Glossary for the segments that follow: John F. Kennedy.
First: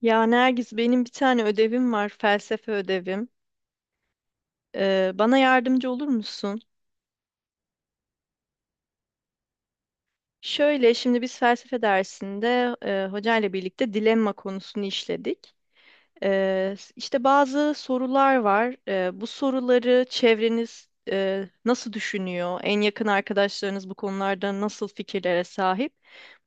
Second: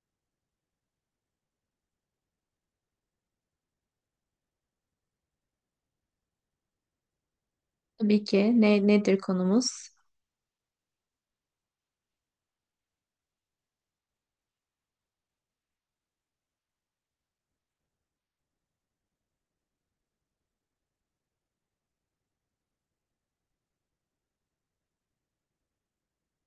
Ya Nergis benim bir tane ödevim var, felsefe ödevim. Bana yardımcı olur musun? Tabii ki. Nedir konumuz? Şöyle şimdi biz felsefe dersinde hocayla birlikte dilemma konusunu işledik. İşte bazı sorular var. Bu soruları çevreniz nasıl düşünüyor? En yakın arkadaşlarınız bu konularda nasıl fikirlere sahip?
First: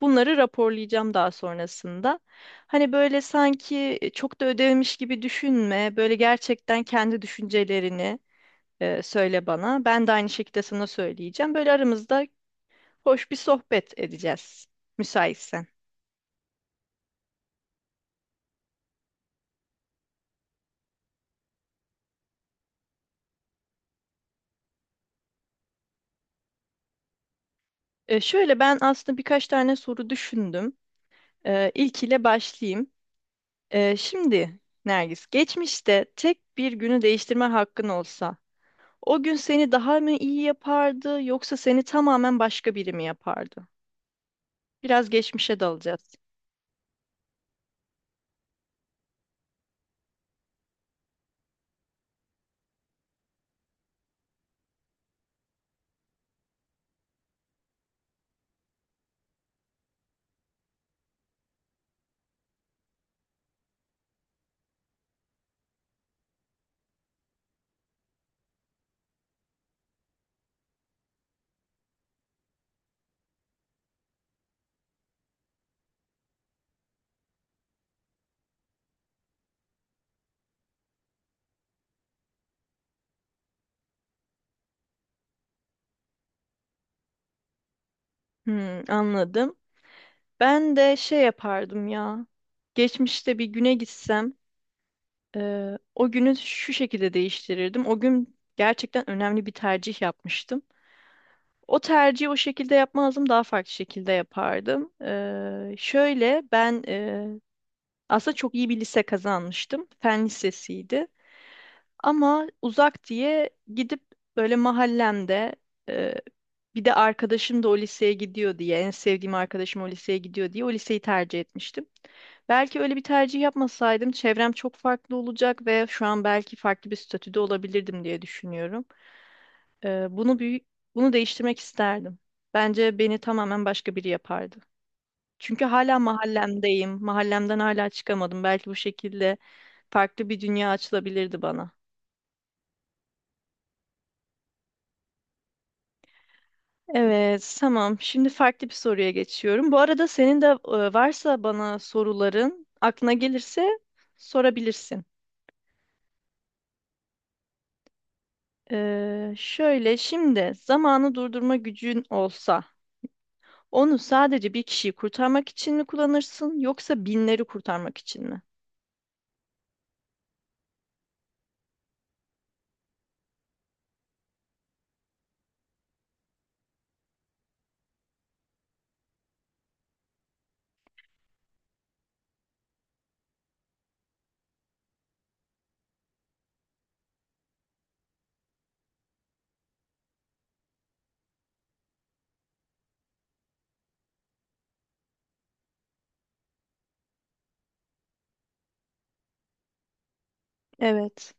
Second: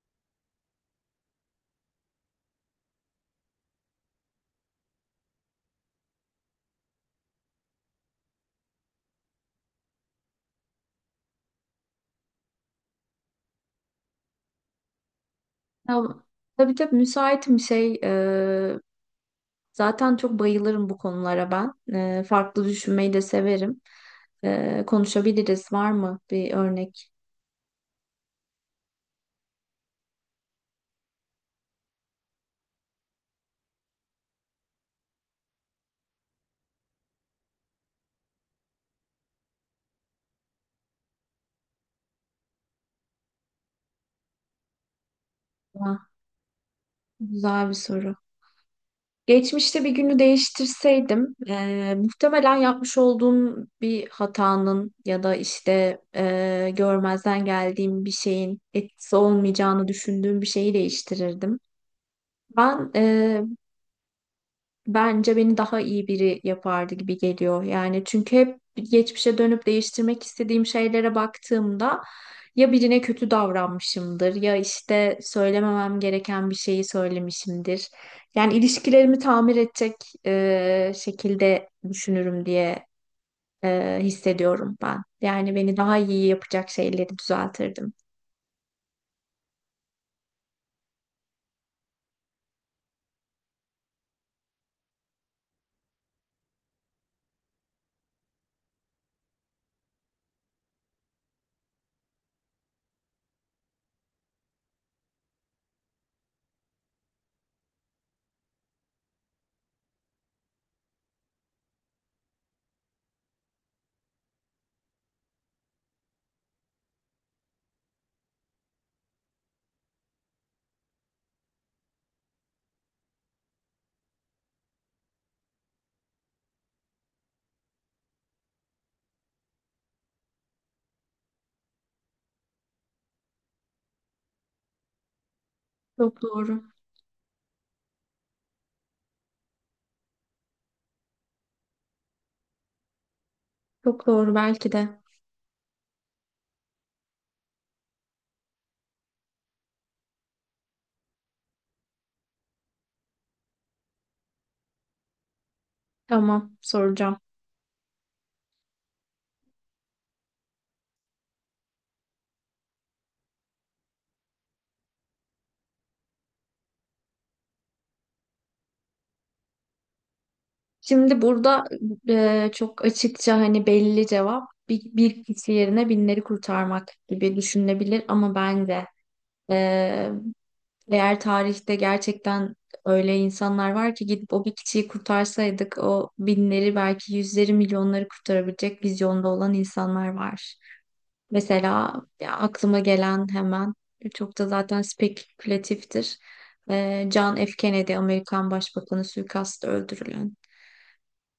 Bunları raporlayacağım daha sonrasında. Hani böyle sanki çok da ödevmiş gibi düşünme. Böyle gerçekten kendi düşüncelerini söyle bana. Ben de aynı şekilde sana söyleyeceğim. Böyle aramızda hoş bir sohbet edeceğiz, müsaitsen. Ya, tabii tabii müsaitim şey. e, Zaten çok bayılırım bu konulara ben. Farklı düşünmeyi de severim. Konuşabiliriz. Var mı bir örnek? Şöyle ben aslında birkaç tane soru düşündüm. İlkiyle başlayayım. Şimdi Nergis, geçmişte tek bir günü değiştirme hakkın olsa, o gün seni daha mı iyi yapardı, yoksa seni tamamen başka biri mi yapardı? Biraz geçmişe Ha, dalacağız. güzel bir soru. Geçmişte bir günü değiştirseydim, muhtemelen yapmış olduğum bir hatanın ya da işte görmezden geldiğim bir şeyin etkisi olmayacağını düşündüğüm bir şeyi değiştirirdim. Ben e, Bence beni daha iyi biri yapardı gibi geliyor. Yani çünkü hep geçmişe dönüp değiştirmek istediğim şeylere baktığımda ya birine kötü davranmışımdır ya işte söylememem gereken bir şeyi söylemişimdir. Yani ilişkilerimi tamir edecek şekilde düşünürüm diye hissediyorum ben. Yani beni daha iyi yapacak şeyleri düzeltirdim. Hmm, anladım. Ben de şey yapardım ya. Geçmişte bir güne gitsem. O günü şu şekilde değiştirirdim. O gün gerçekten önemli bir tercih yapmıştım. O tercihi o şekilde yapmazdım, daha farklı şekilde yapardım. Şöyle ben aslında çok iyi bir lise kazanmıştım. Fen lisesiydi. Ama uzak diye gidip böyle mahallemde e, bir de arkadaşım da o liseye gidiyor diye en sevdiğim arkadaşım o liseye gidiyor diye o liseyi tercih etmiştim. Belki öyle bir tercih yapmasaydım çevrem çok farklı olacak ve şu an belki farklı bir statüde olabilirdim diye düşünüyorum. E, bunu büyük, Bunu değiştirmek isterdim. Bence beni tamamen başka biri yapardı. Çünkü hala Çok doğru. mahallemdeyim. Mahallemden hala çıkamadım. Belki bu şekilde farklı bir dünya açılabilirdi bana. Çok doğru belki de. Evet, tamam. Şimdi farklı bir soruya geçiyorum. Bu arada senin de varsa bana soruların aklına gelirse sorabilirsin. Tamam, soracağım. Şöyle şimdi zamanı durdurma gücün olsa onu sadece bir kişiyi kurtarmak için mi kullanırsın yoksa binleri kurtarmak için mi? Şimdi burada çok açıkça hani belli cevap bir kişi yerine binleri kurtarmak gibi düşünülebilir, ama bence e, eğer tarihte gerçekten öyle insanlar var ki, gidip o bir kişiyi kurtarsaydık, o binleri, belki yüzleri, milyonları kurtarabilecek vizyonda olan insanlar var. Mesela ya, aklıma gelen hemen, çok da zaten spekülatiftir. John F. Kennedy, Amerikan Başbakanı, suikastla öldürülen. Evet.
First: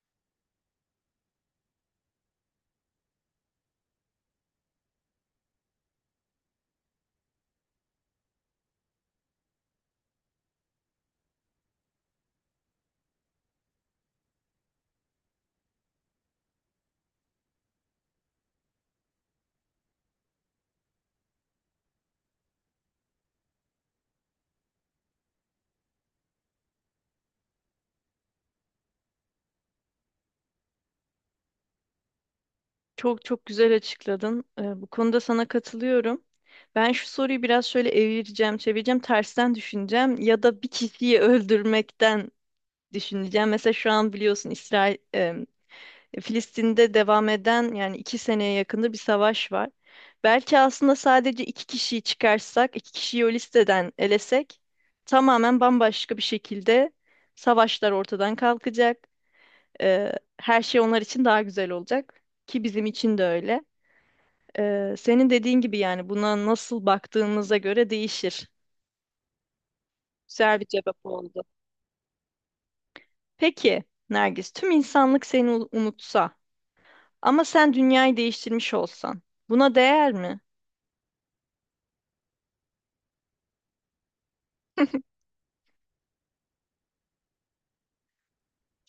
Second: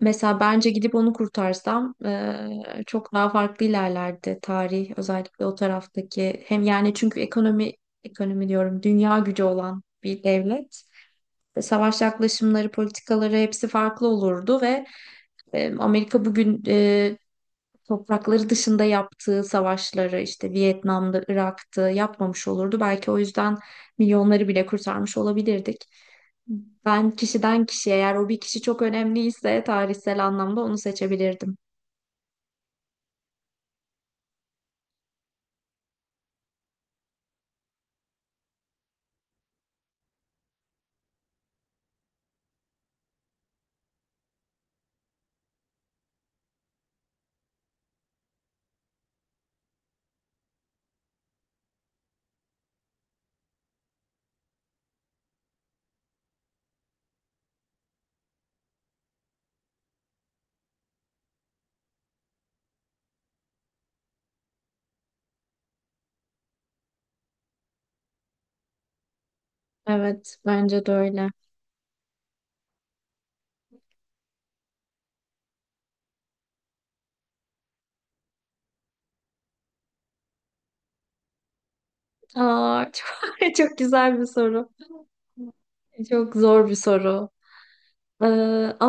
Mesela bence gidip onu kurtarsam, çok daha farklı ilerlerdi tarih, özellikle o taraftaki hem, yani çünkü ekonomi, ekonomi diyorum, dünya gücü olan bir devlet. Savaş yaklaşımları, politikaları, hepsi farklı olurdu ve Amerika bugün toprakları dışında yaptığı savaşları, işte Vietnam'da, Irak'ta, yapmamış olurdu belki. O yüzden milyonları bile kurtarmış olabilirdik. Ben kişiden kişiye, eğer o bir kişi çok önemliyse tarihsel anlamda, onu seçebilirdim. Çok çok güzel açıkladın. Bu konuda sana katılıyorum. Ben şu soruyu biraz şöyle evireceğim, çevireceğim, tersten düşüneceğim ya da bir kişiyi öldürmekten düşüneceğim. Mesela şu an biliyorsun İsrail, Filistin'de devam eden yani 2 seneye yakında bir savaş var. Belki aslında sadece iki kişiyi çıkarsak, iki kişiyi o listeden elesek tamamen bambaşka bir şekilde savaşlar ortadan kalkacak. Ee, Her şey onlar için daha güzel olacak ki bizim için de öyle. Senin dediğin gibi yani buna nasıl baktığımıza göre değişir. Evet, Güzel bir bence de cevap öyle. oldu. Peki Nergis, tüm insanlık seni unutsa ama sen dünyayı değiştirmiş olsan buna değer mi? Aa, çok, çok güzel bir soru. Çok zor bir soru. Ee,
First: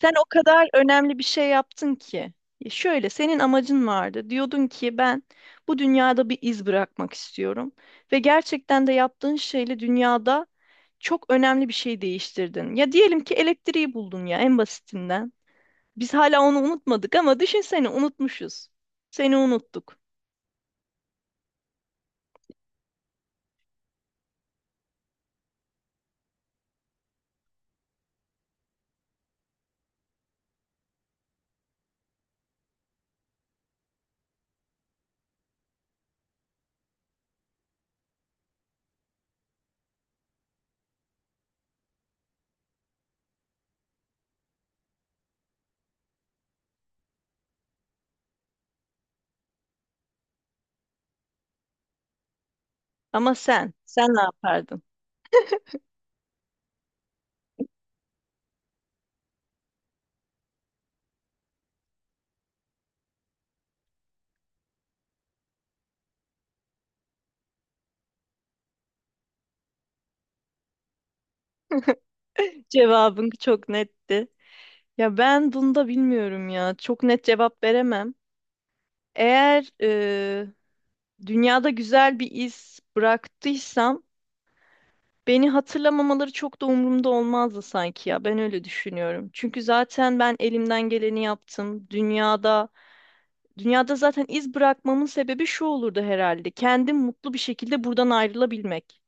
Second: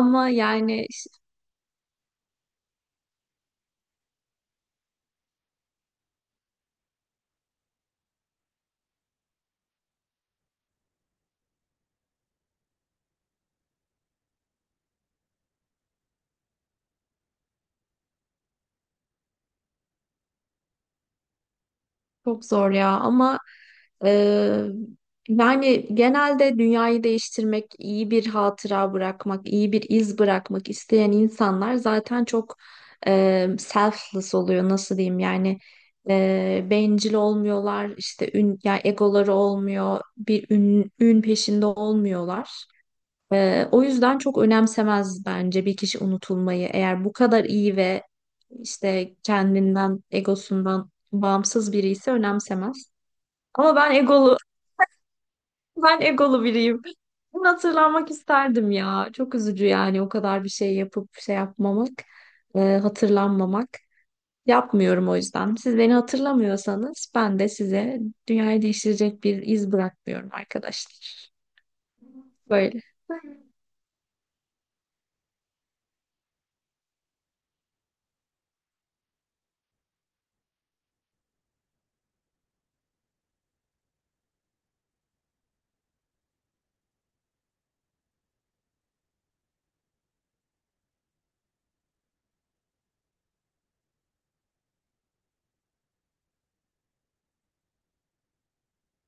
Sen o kadar yani, önemli bir şey yaptın ki. Şöyle senin amacın vardı. Diyordun ki ben bu dünyada bir iz bırakmak istiyorum ve gerçekten de yaptığın şeyle dünyada çok önemli bir şey değiştirdin. Ya diyelim ki elektriği buldun ya en basitinden. Biz hala onu unutmadık ama düşünsene unutmuşuz. Seni unuttuk. çok zor ya, ama e, yani genelde dünyayı değiştirmek, iyi bir hatıra bırakmak, iyi bir iz bırakmak isteyen insanlar zaten çok selfless oluyor, nasıl diyeyim yani, bencil olmuyorlar, işte ün, yani egoları olmuyor, bir ün, ün peşinde olmuyorlar. O yüzden çok önemsemez bence bir kişi unutulmayı. Eğer bu kadar iyi ve işte kendinden, egosundan bağımsız biri ise, önemsemez. Ama sen, Ama ben sen ne egolu, yapardın? ben egolu biriyim. Bunu, hatırlanmak isterdim ya. Çok üzücü yani, o kadar bir şey yapıp şey yapmamak, hatırlanmamak. Yapmıyorum o yüzden. Siz beni hatırlamıyorsanız, ben de size dünyayı değiştirecek bir iz bırakmıyorum arkadaşlar. Böyle Cevabın çok netti. Ya ben bunda bilmiyorum ya. Çok net cevap veremem. Eğer dünyada güzel bir iz bıraktıysam beni hatırlamamaları çok da umurumda olmazdı sanki ya. Ben öyle düşünüyorum. Çünkü zaten ben elimden geleni yaptım. Dünyada zaten iz bırakmamın sebebi şu olurdu herhalde. Kendim mutlu bir şekilde buradan ayrılabilmek.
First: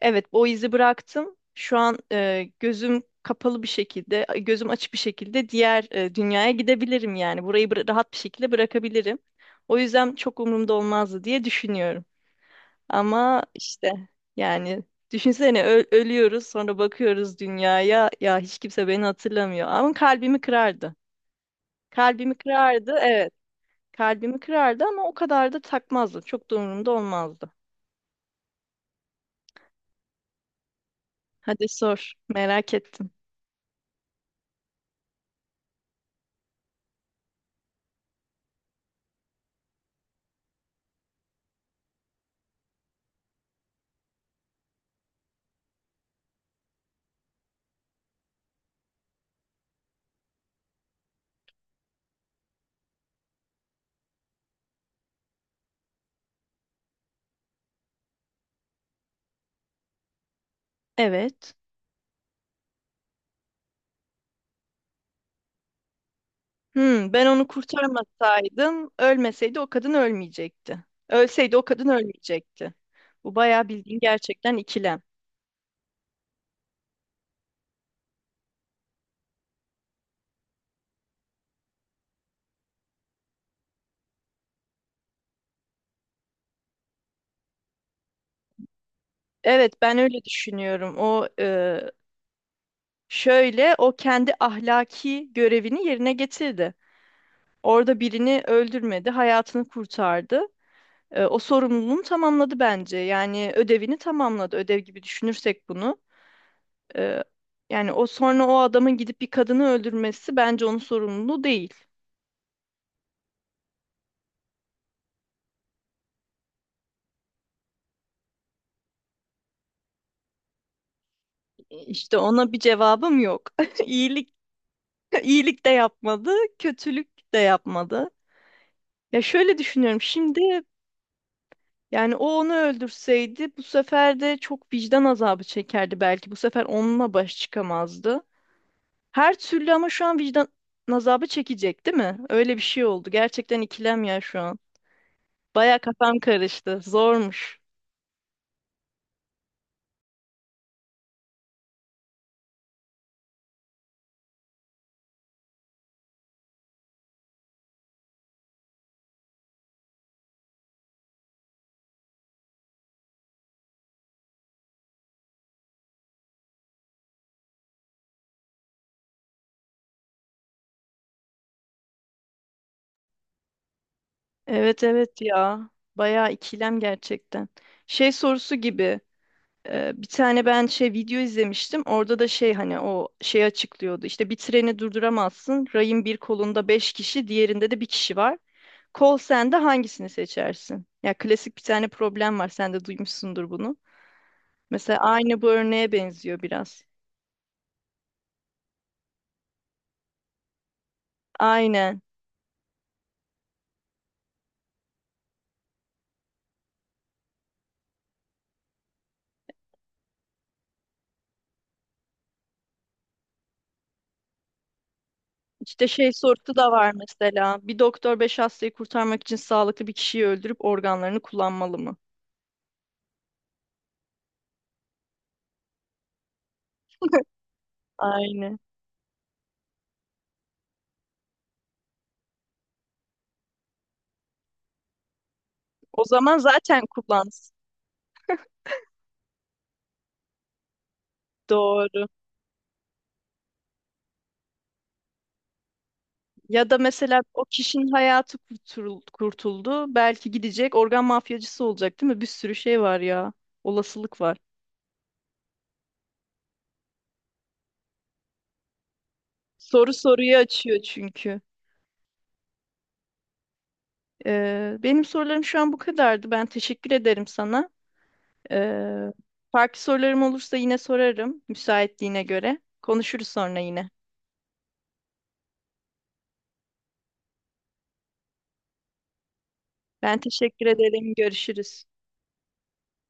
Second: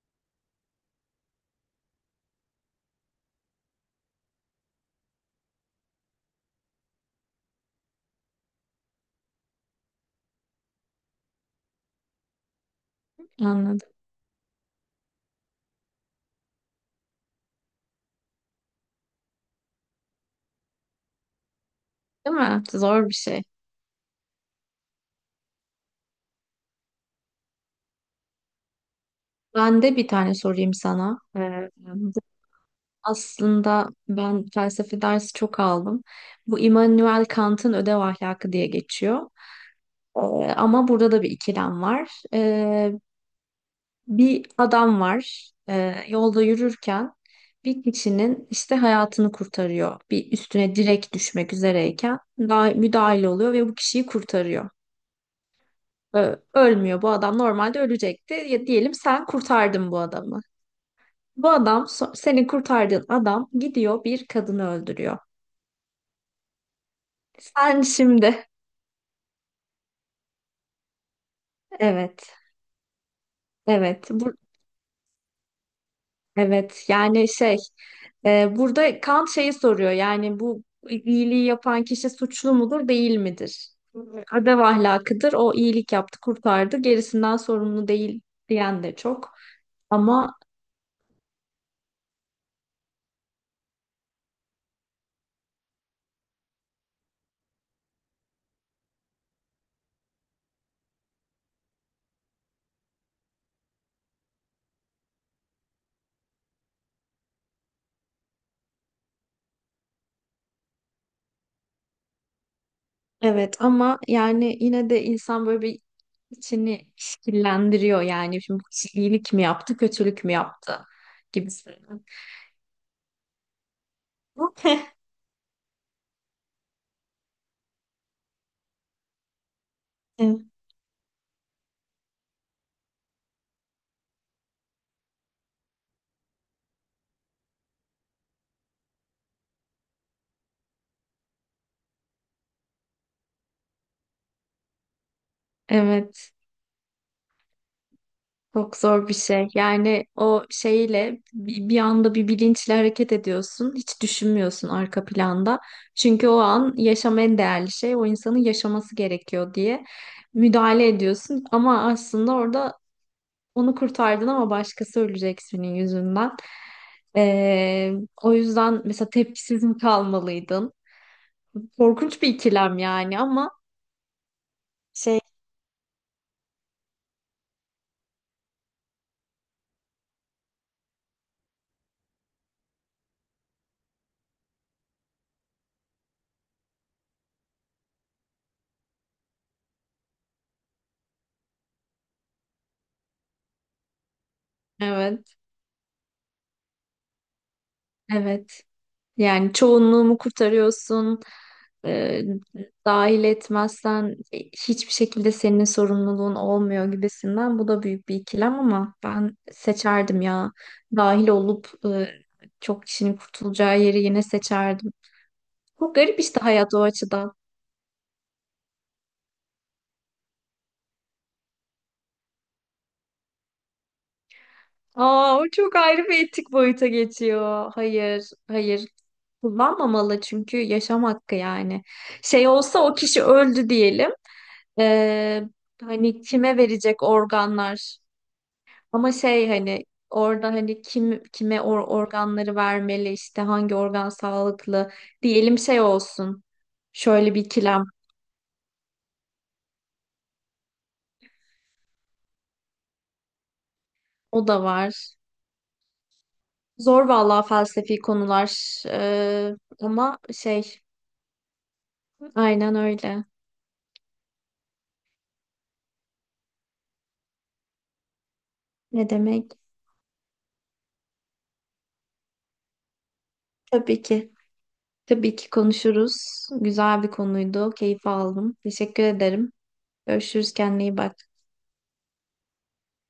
Evet, o izi bıraktım. Şu an gözüm kapalı bir şekilde, gözüm açık bir şekilde diğer dünyaya gidebilirim yani. Burayı rahat bir şekilde bırakabilirim. O yüzden çok umurumda olmazdı diye düşünüyorum. Ama anladım. işte yani düşünsene ölüyoruz sonra bakıyoruz dünyaya ya hiç kimse beni hatırlamıyor. Ama kalbimi kırardı. Kalbimi Değil mi? kırardı Zor bir evet. şey. Kalbimi kırardı ama o kadar da takmazdı. Çok da umurumda olmazdı. Ben de bir tane sorayım sana. Hadi Bu, sor merak ettim. aslında ben felsefe dersi çok aldım. Bu Immanuel Kant'ın Ödev Ahlakı diye geçiyor. Ee, Ama burada da bir ikilem var. Bir adam var. Yolda yürürken bir kişinin işte hayatını kurtarıyor. Bir üstüne direkt düşmek üzereyken daha müdahil oluyor ve bu kişiyi kurtarıyor. Ölmüyor. Bu adam normalde ölecekti. Ya diyelim sen kurtardın bu adamı. Bu Evet. adam, seni kurtardığın adam, gidiyor bir kadını öldürüyor. Ben onu Sen şimdi, kurtarmasaydım, ölmeseydi o kadın ölmeyecekti. Ölseydi o kadın evet, ölmeyecekti. Bu bayağı bildiğin evet, gerçekten ikilem. evet. Yani şey, burada Kant şeyi soruyor. Yani bu iyiliği yapan kişi suçlu mudur, değil midir? Adev ahlakıdır. O iyilik yaptı, kurtardı. Gerisinden sorumlu değil diyen de çok. Evet, ben öyle Ama düşünüyorum. O kendi ahlaki görevini yerine getirdi. Orada birini öldürmedi, hayatını kurtardı. O sorumluluğunu tamamladı bence. Yani ödevini tamamladı. Ödev gibi düşünürsek bunu. Ee, Yani o sonra o adamın gidip bir kadını öldürmesi bence onun sorumluluğu değil. evet, ama yani yine de insan böyle bir içini şekillendiriyor. Yani şimdi iyilik mi yaptı, kötülük mü yaptı gibi. İşte ona bir cevabım yok. İyilik, iyilik de yapmadı, kötülük de yapmadı. Ya şöyle düşünüyorum Evet, şimdi yani o onu öldürseydi bu sefer de çok vicdan azabı çekerdi belki. Bu sefer onunla baş çıkamazdı. Her türlü ama şu an vicdan azabı çekecek değil mi? Öyle bir şey oldu. Gerçekten ikilem ya şu an. Baya kafam evet. karıştı. Zormuş. Çok zor bir şey. Yani o şeyle, bir anda bir bilinçle hareket ediyorsun. Hiç düşünmüyorsun arka planda. Çünkü o an yaşam en değerli şey. O insanın yaşaması gerekiyor diye müdahale ediyorsun. Ama aslında orada onu kurtardın, ama başkası ölecek senin yüzünden. Ee, O yüzden mesela tepkisiz mi kalmalıydın? Korkunç bir ikilem yani, ama Evet evet şey. ya. Bayağı ikilem gerçekten. Şey sorusu gibi bir tane ben şey video izlemiştim. Orada da şey hani o şey açıklıyordu. İşte bir treni durduramazsın. Rayın bir kolunda beş kişi, diğerinde de bir kişi var. Kol sende hangisini seçersin? Ya klasik bir tane problem var. Sen de duymuşsundur bunu. Mesela Evet, aynı bu örneğe benziyor biraz. evet. Yani çoğunluğumu kurtarıyorsun. Aynen. e, Dahil etmezsen hiçbir şekilde senin sorumluluğun olmuyor gibisinden. Bu da büyük bir ikilem, ama ben seçerdim ya. Dahil olup çok kişinin kurtulacağı yeri yine seçerdim. İşte Çok şey garip işte sorusu da hayat o var açıdan. mesela. Bir doktor beş hastayı kurtarmak için sağlıklı bir kişiyi öldürüp organlarını kullanmalı mı? Aa, o çok ayrı bir etik boyuta geçiyor. Hayır, Aynen. hayır. Kullanmamalı, çünkü yaşam hakkı yani. Şey olsa, o kişi öldü diyelim. Ee, O Hani zaman kime zaten verecek kullansın. organlar? Ama şey, hani orada hani kim kime Doğru. organları vermeli, işte hangi organ sağlıklı diyelim, şey olsun. Ya da mesela Şöyle o bir ikilem kişinin hayatı kurtuldu. Belki gidecek organ mafyacısı olacak değil mi? Bir sürü şey var ya. Olasılık var. o da var. Zor vallahi felsefi konular. Soru Ama soruyu açıyor şey, çünkü. aynen öyle. Benim sorularım şu an bu kadardı. Ben teşekkür ederim sana. Ne Ee, demek? Farklı sorularım olursa yine sorarım müsaitliğine göre. Konuşuruz sonra yine. Tabii ki. Tabii ki konuşuruz. Güzel bir konuydu. Keyif aldım. Teşekkür ederim. Ben Görüşürüz. teşekkür Kendine iyi ederim. bak. Görüşürüz.